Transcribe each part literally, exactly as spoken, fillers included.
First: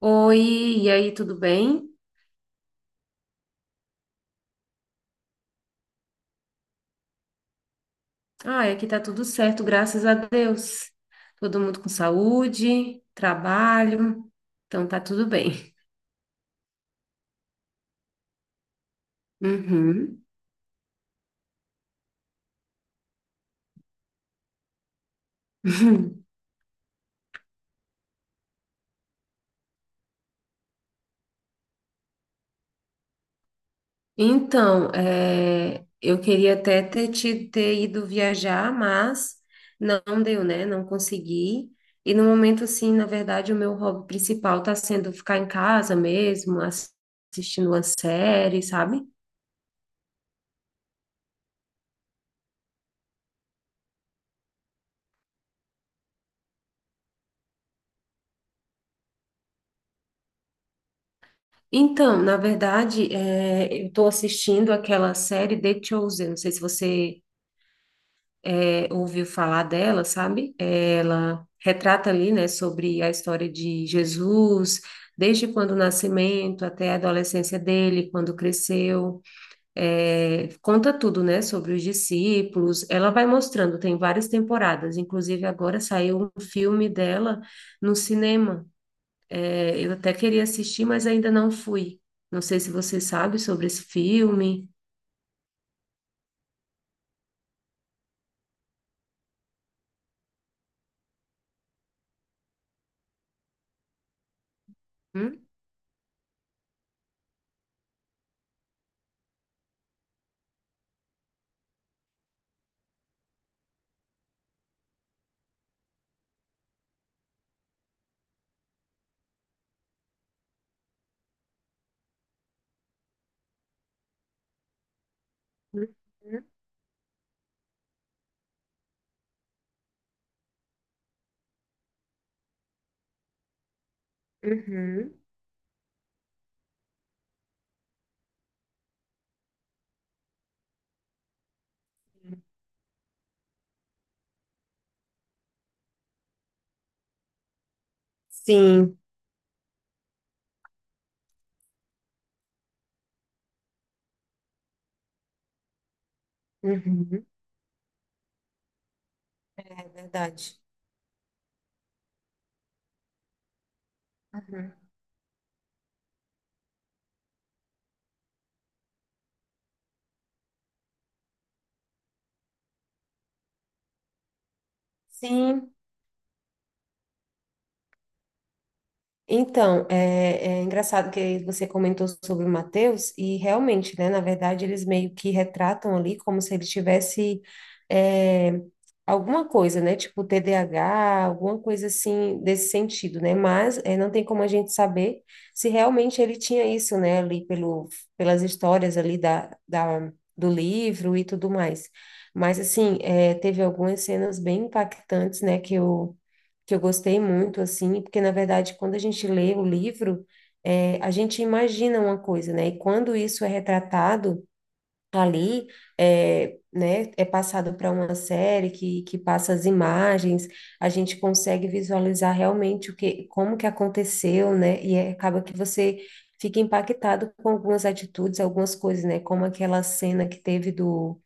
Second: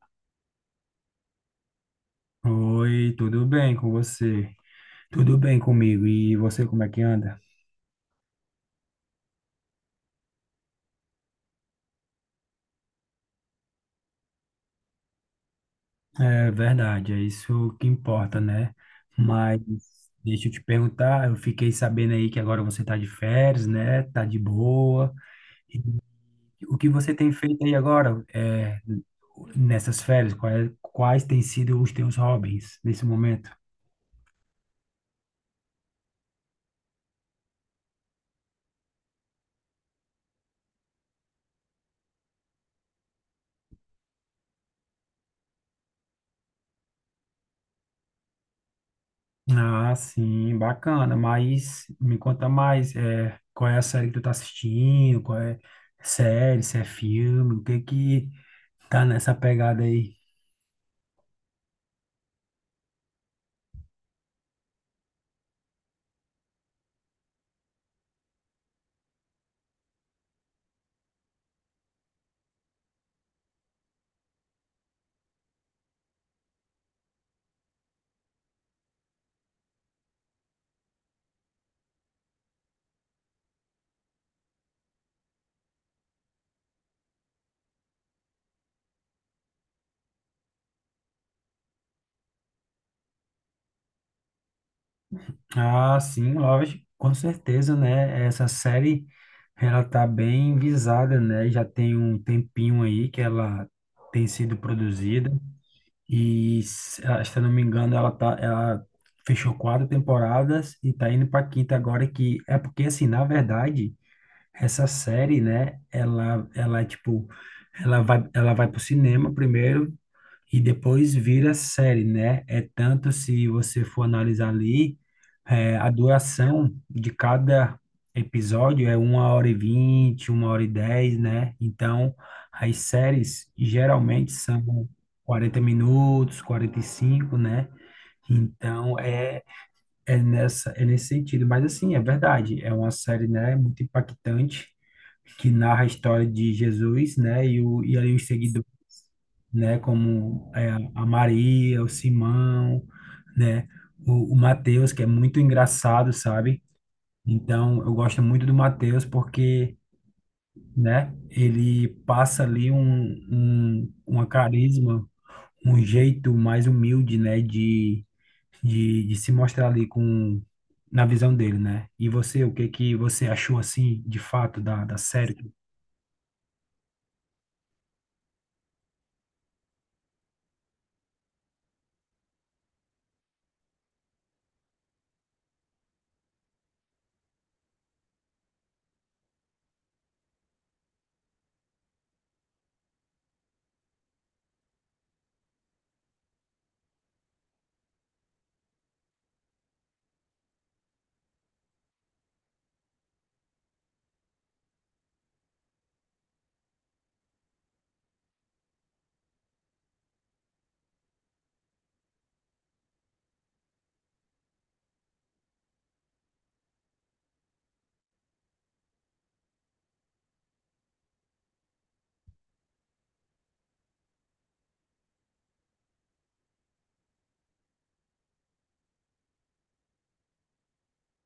Oi, e aí, tudo bem? Oi, tudo bem com você? Tudo bem comigo? E você, como é que anda? Ah, aqui tá tudo certo, graças a Deus. Todo mundo com saúde, trabalho, então tá tudo bem. É verdade, é isso que importa, né? Mas Uhum. deixa eu te perguntar, eu fiquei sabendo aí que agora você tá de férias, né? Tá de boa. O que você tem feito aí agora, é, nessas férias? Quais, quais têm sido os teus hobbies nesse momento? Então, é, eu queria até ter, te- ter ido viajar, mas não deu, né? Não consegui. E no momento, assim, na verdade, o meu hobby principal tá sendo ficar em casa mesmo, ass- assistindo uma série, sabe? Ah, sim, bacana. Mas me conta mais, é, qual é a série que tu tá assistindo? Qual é série, se é filme? O que que tá nessa pegada aí? Então, na verdade, é, eu estou assistindo aquela série The Chosen. Não sei se você é, ouviu falar dela, sabe? É, Ela retrata ali, né, sobre a história de Jesus, desde quando o nascimento até a adolescência dele, quando cresceu. É, conta tudo, né, sobre os discípulos. Ela vai mostrando, tem várias temporadas. Inclusive, agora saiu um filme dela no cinema. É, eu até queria assistir, mas ainda não fui. Não sei se você sabe sobre esse filme. Ah, sim, lógico, com certeza, né? Essa série, ela tá bem visada, né? Já tem um tempinho aí que ela tem sido produzida. Hum? E, se ah, se eu não me engano, ela tá, ela fechou quatro temporadas e tá indo pra quinta agora, que é porque assim, na verdade, essa série, né, ela, ela, tipo, ela vai, ela vai pro cinema primeiro e depois vira série, né? É tanto se você for analisar ali, é, Uhum. a duração de cada episódio é uma hora e vinte, uma hora e dez, né? Então, as séries geralmente são Uhum. quarenta minutos, quarenta e cinco, né? Então, é é nessa, é nesse sentido, mas assim, é verdade, é uma série, né, muito impactante, que narra a história de Jesus, né, e, o, e ali os seguidores, Sim. né, como é, a Maria, o Simão, né, o, o Mateus, que é muito engraçado, sabe? Uhum. Então, eu gosto muito do Mateus porque, É verdade. né, ele passa ali um, um, uma Uhum. carisma um jeito mais humilde, né, de, de, de se mostrar ali com na visão dele, né? E você, o que que você achou assim, de fato, da, da série? Sim. Então, é, é engraçado que você comentou sobre o Mateus, e realmente, né, na verdade, eles meio que retratam ali como se ele tivesse é, alguma coisa, né, tipo T D A H, alguma coisa assim desse sentido, né, mas é, não tem como a gente saber se realmente ele tinha isso, né, ali pelo, pelas histórias ali da, da, do livro e tudo mais. Mas, assim, é, teve algumas cenas bem impactantes, né, que eu que eu gostei muito, assim, porque na verdade, quando a gente lê o livro, é, a gente imagina uma coisa, né? E quando isso é retratado ali, é, né, é passado para uma série que, que passa as imagens, a gente consegue visualizar realmente o que, como que aconteceu, né? E é- acaba que você fica impactado com algumas atitudes, algumas coisas, né? Como aquela cena que teve do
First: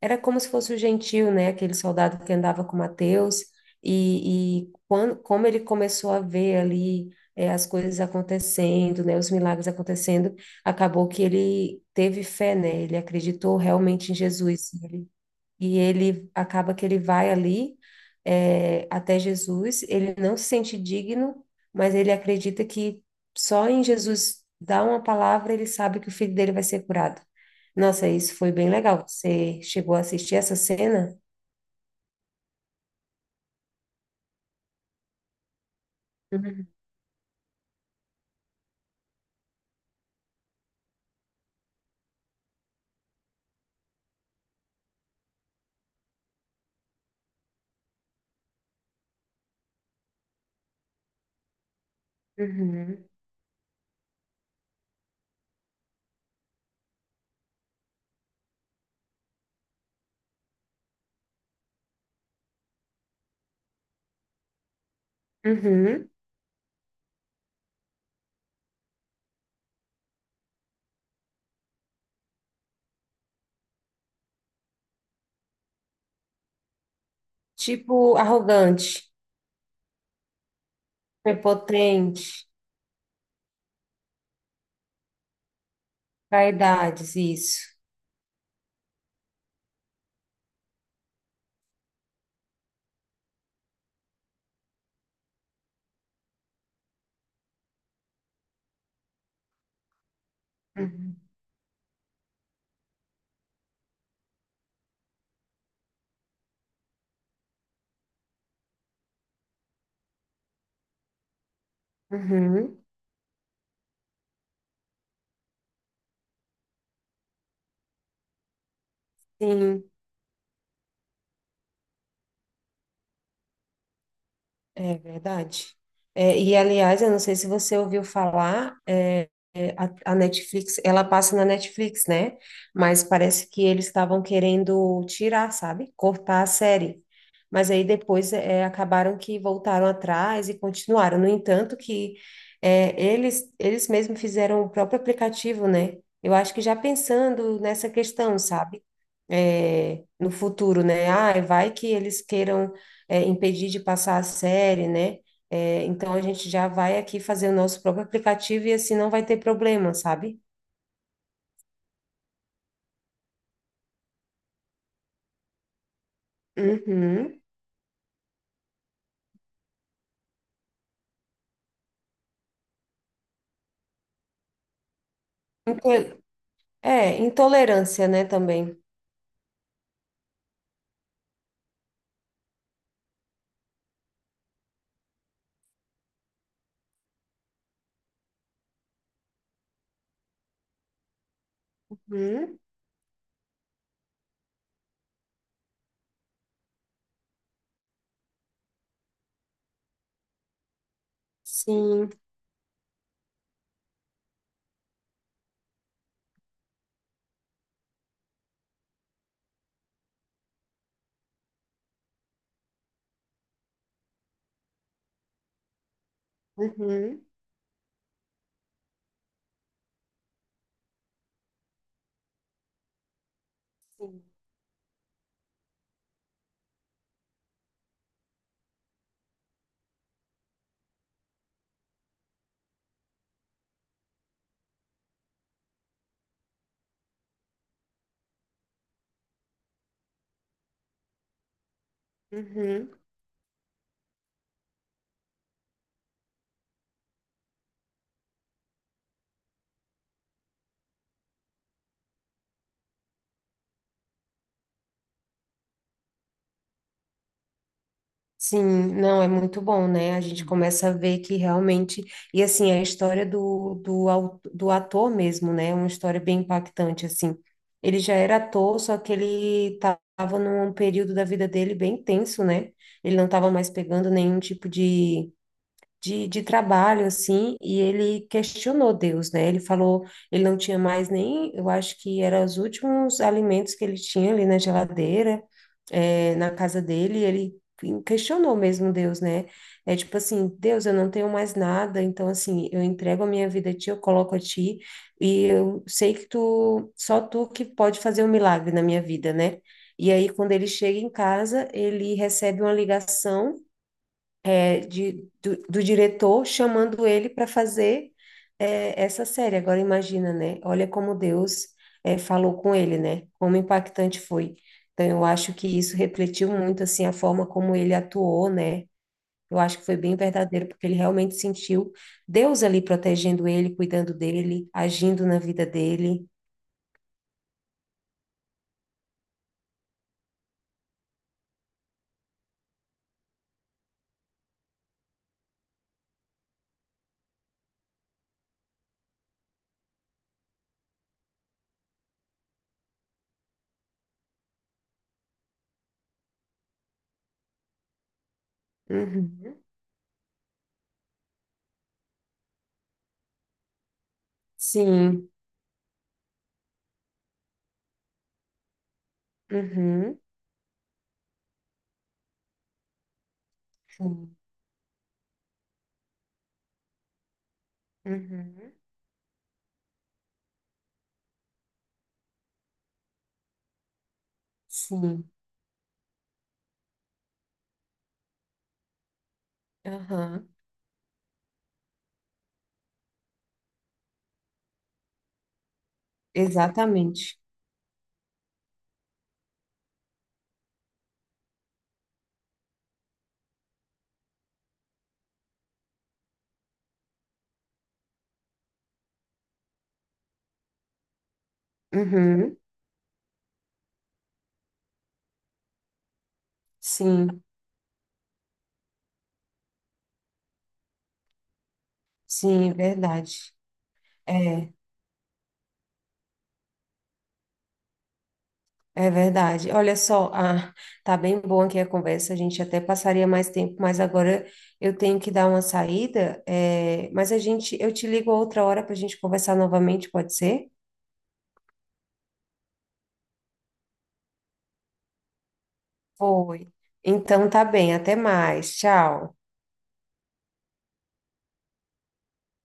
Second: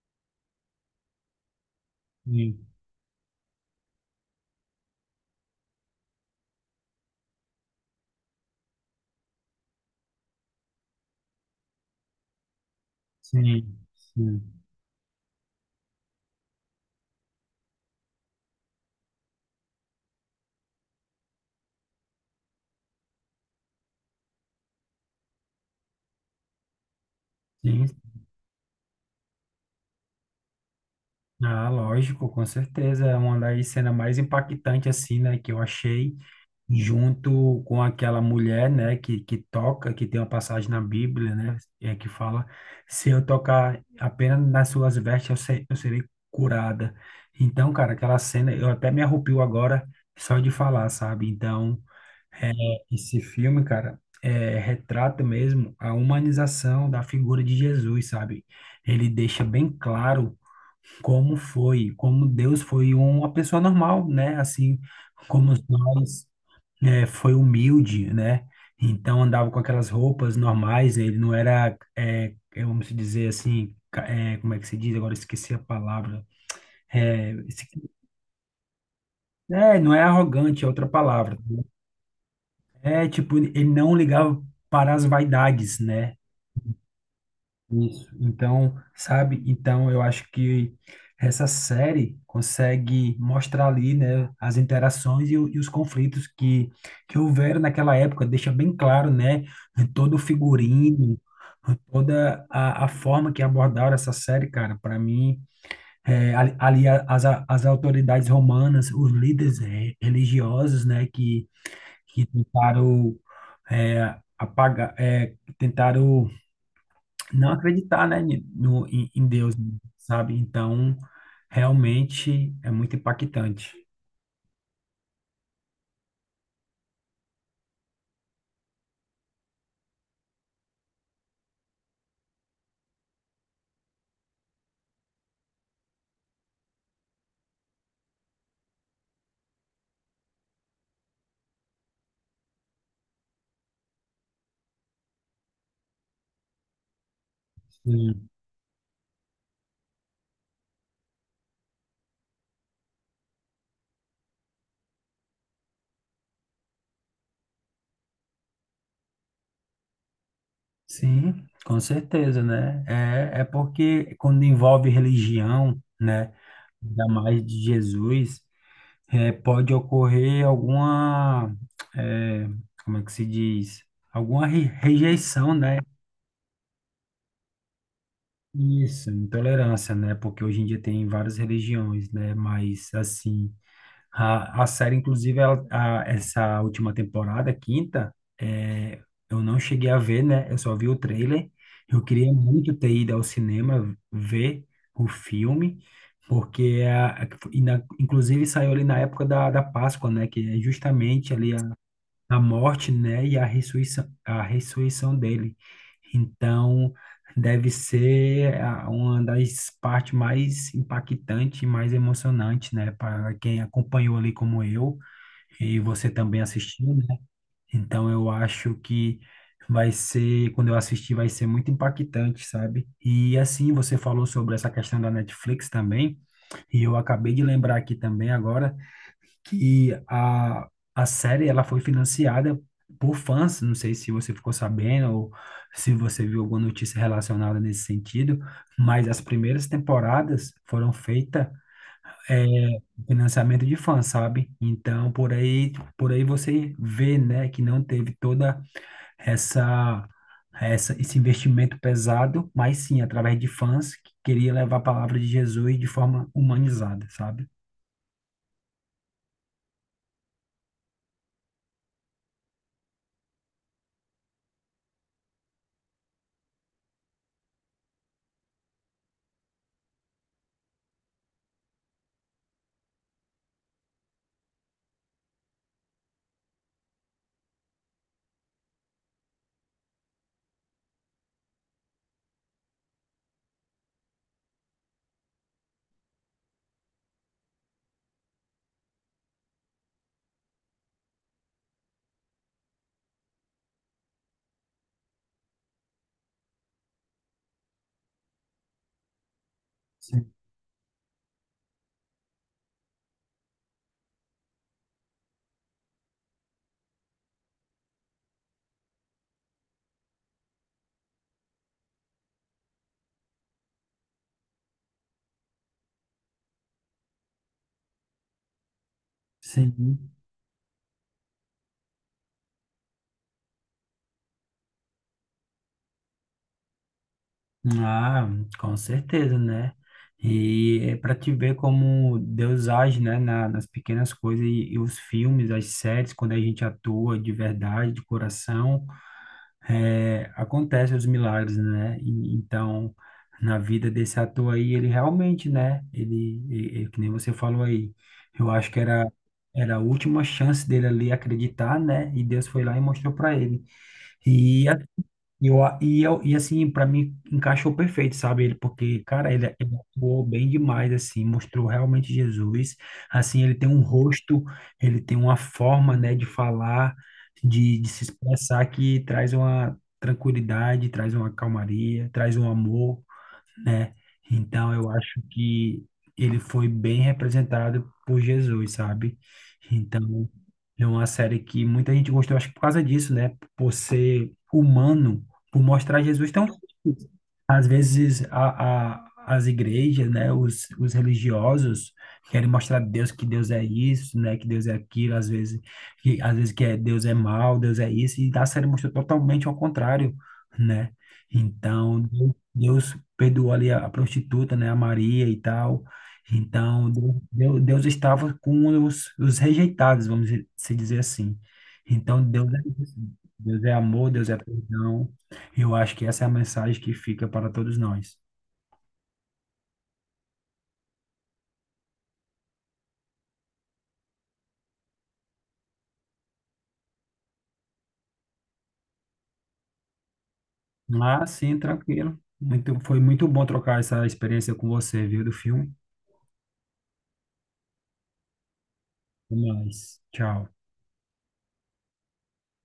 era como se fosse o Gentil, né? Aquele soldado que andava Sim, com Mateus. E, e quando, como ele começou a ver ali eh, as coisas acontecendo, né? Os milagres acontecendo, acabou que ele teve fé, né? Ele acreditou sim, realmente em sim, Jesus e ele acaba que ele vai ali é, até Jesus, ele não se sente digno, mas ele acredita que só em Jesus dar uma palavra ele sabe que o filho dele vai ser curado. sim. Nossa, isso foi bem legal. Você chegou a assistir essa cena? Ah, lógico, com certeza, é uma das cenas mais impactantes assim, né, que eu achei. Uhum, Junto com aquela mulher, né, que, que toca, que tem uma passagem na Bíblia, né, é, que fala, se eu tocar apenas nas suas vestes, eu, se- eu serei curada. Então, cara, aquela cena, eu até me arrepio agora só de falar, sabe? Então, uhum, esse filme, cara, é, retrata mesmo a humanização da figura de Jesus, sabe? Ele deixa bem claro como foi, como Deus foi uma pessoa normal, né? Assim, como uhum. nós, é, foi humilde, né? Então andava com aquelas roupas normais, né? Ele não era, é, é, vamos dizer assim, ca- é, como é que se diz? Agora eu esqueci a palavra. É, esse- Tipo arrogante, é, não é arrogante, é outra palavra. prepotente, É tipo, ele não ligava para as vaidades, né? vaidades, isso. Isso. Então, sabe? Então, eu acho que essa série consegue mostrar ali, né, as interações e, o- e os conflitos que, que houveram naquela época. Deixa bem claro, né, todo o Uhum, figurino, toda a, a forma que abordaram essa série, cara. Para mim, é, ali ali a- as, a- as autoridades romanas, os líderes é, religiosos, né, que, que uhum, tentaram é, apagar, é, tentaram não acreditar, né, ni- no, em, em Deus, sim. sabe? Então, realmente é muito impactante. É verdade. É, e, aliás, eu não sei se você ouviu falar, é, é, a, a Netflix, ela passa na Netflix, né? Mas parece que eles estavam querendo tirar, sabe? Cortar a série. Mas aí depois é, acabaram que voltaram atrás e continuaram. No entanto, que é, eles, eles mesmos fizeram o próprio aplicativo, né? Eu acho que já pensando nessa Sim. questão, sabe? É, no futuro, né? Ah, vai que eles queiram é, impedir de passar a série, né? É, então a gente já vai aqui fazer o nosso próprio aplicativo e assim não vai ter problema, sabe? Sim, com certeza, né? É, é porque quando envolve religião, né, ainda Uhum. mais de Jesus, é, pode ocorrer alguma, é, como é que se diz? Alguma re- rejeição, né? Into- É, intolerância, né, também. Isso, intolerância, né? Porque hoje em dia tem várias religiões, né? Mas, assim, A, a série, inclusive, ela, a- essa última temporada, quinta, é, eu não cheguei a ver, né? Eu só vi o trailer. Eu queria Uhum. muito ter ido ao cinema ver o filme, porque, a, a- e na- inclusive, saiu ali na época da, da Páscoa, né? Que é justamente ali Sim. a morte, né, e a ressurreição, a ressurreição dele. Então, deve ser a- uma das partes mais impactantes e mais emocionantes, né, para quem acompanhou ali como eu e você também assistiu, né? Uhum. Então, eu acho que vai ser, quando eu assistir, vai ser muito impactante, sabe? E assim, você Sim. falou sobre essa questão da Netflix também, e eu acabei de lembrar aqui também agora que a, a série ela foi financiada por fãs. Não sei se você ficou sabendo ou se você viu alguma notícia relacionada nesse sentido, mas as primeiras temporadas foram feitas é, Uhum. com financiamento de fãs, sabe? Então por aí por aí você vê, né, que não teve toda essa essa, esse investimento pesado, mas sim através de fãs que queria levar a palavra de Jesus de forma humanizada, sabe? Sim, não, é muito bom, né? A gente começa a ver que realmente. E assim, a história do, do, au- do ator mesmo, né? É uma história bem impactante, assim. Ele já era ator, só que ele estava num período da vida dele bem tenso, né? Ele não estava mais pegando nenhum tipo de de, de trabalho, assim, e ele questionou Deus, né? Ele falou, ele não tinha mais nem, eu acho que eram os últimos alimentos que ele tinha ali na geladeira, eh, na casa dele, e ele questionou mesmo Deus, né? É tipo assim, Deus, eu não tenho mais nada, então assim, eu entrego a minha vida a ti, eu coloco a ti, e eu sei que tu, só tu que pode fazer um milagre na minha vida, né? E aí, Sim, quando ele chega em casa, ele recebe uma ligação é, de, do, do diretor chamando ele para fazer é, essa série. Agora imagina, né? Olha como Deus é, falou com ele, né? Como impactante foi. Então eu acho que isso refletiu muito assim a forma como ele atuou, né? Eu acho que foi sim. bem verdadeiro porque ele realmente sentiu Deus ali protegendo ele, cuidando dele, agindo na vida dele. Ah, com certeza, né? E é para te ver como Deus age, né, na- nas pequenas coisas e, e os filmes, as séries, quando a gente atua de verdade, de coração, é, acontecem os milagres, né? E, então, na vida desse ator aí, ele realmente, né? Ele, e- e que nem você falou aí, eu acho que era Uhum. era a última chance dele ali acreditar, né? E Deus foi lá e mostrou para ele. E Sim. e, eu, a- e, eu, e assim, para mim, encaixou perfeito, sabe? Ele, porque, cara, ele, ele Uhum. atuou bem demais, assim, mostrou realmente Jesus. Assim, ele tem um Sim. rosto, ele tem uma forma, né, de falar, de, de se expressar Uhum. que traz uma tranquilidade, traz uma calmaria, traz um amor, né? Então eu acho Sim. que ele foi bem representado por Jesus, sabe? Então Aham. é uma série que muita gente gostou, acho que por causa disso, né? Por ser humano, por mostrar Jesus tão Exatamente. às vezes a, a, as igrejas, né, os, os religiosos querem mostrar a Deus que Deus é isso, né, que Deus é aquilo, às vezes que às vezes que é Deus é mal, Deus é isso, e a série mostra totalmente ao contrário, né? Então, Deus Uhum. Deus perdoou ali a, a prostituta, né, a Maria e tal. Então, Deus, Sim, Deus Deus estava com os, os rejeitados, vamos se dizer assim. Então, Deus é, sim, é isso. verdade. Deus é amor, Deus é É, perdão. Eu acho que essa é a mensagem que fica para todos nós. é verdade. Olha só, ah, tá bem bom aqui a conversa, a gente até passaria mais tempo, mas agora eu tenho que dar uma saída, é, mas a gente, eu te ligo outra hora para a gente conversar novamente, pode ser? Mas sim, tranquilo. Muito, foi muito bom trocar essa experiência com você, viu, do filme. Foi. Então tá bem, até mais. Até Tchau. mais. Tchau.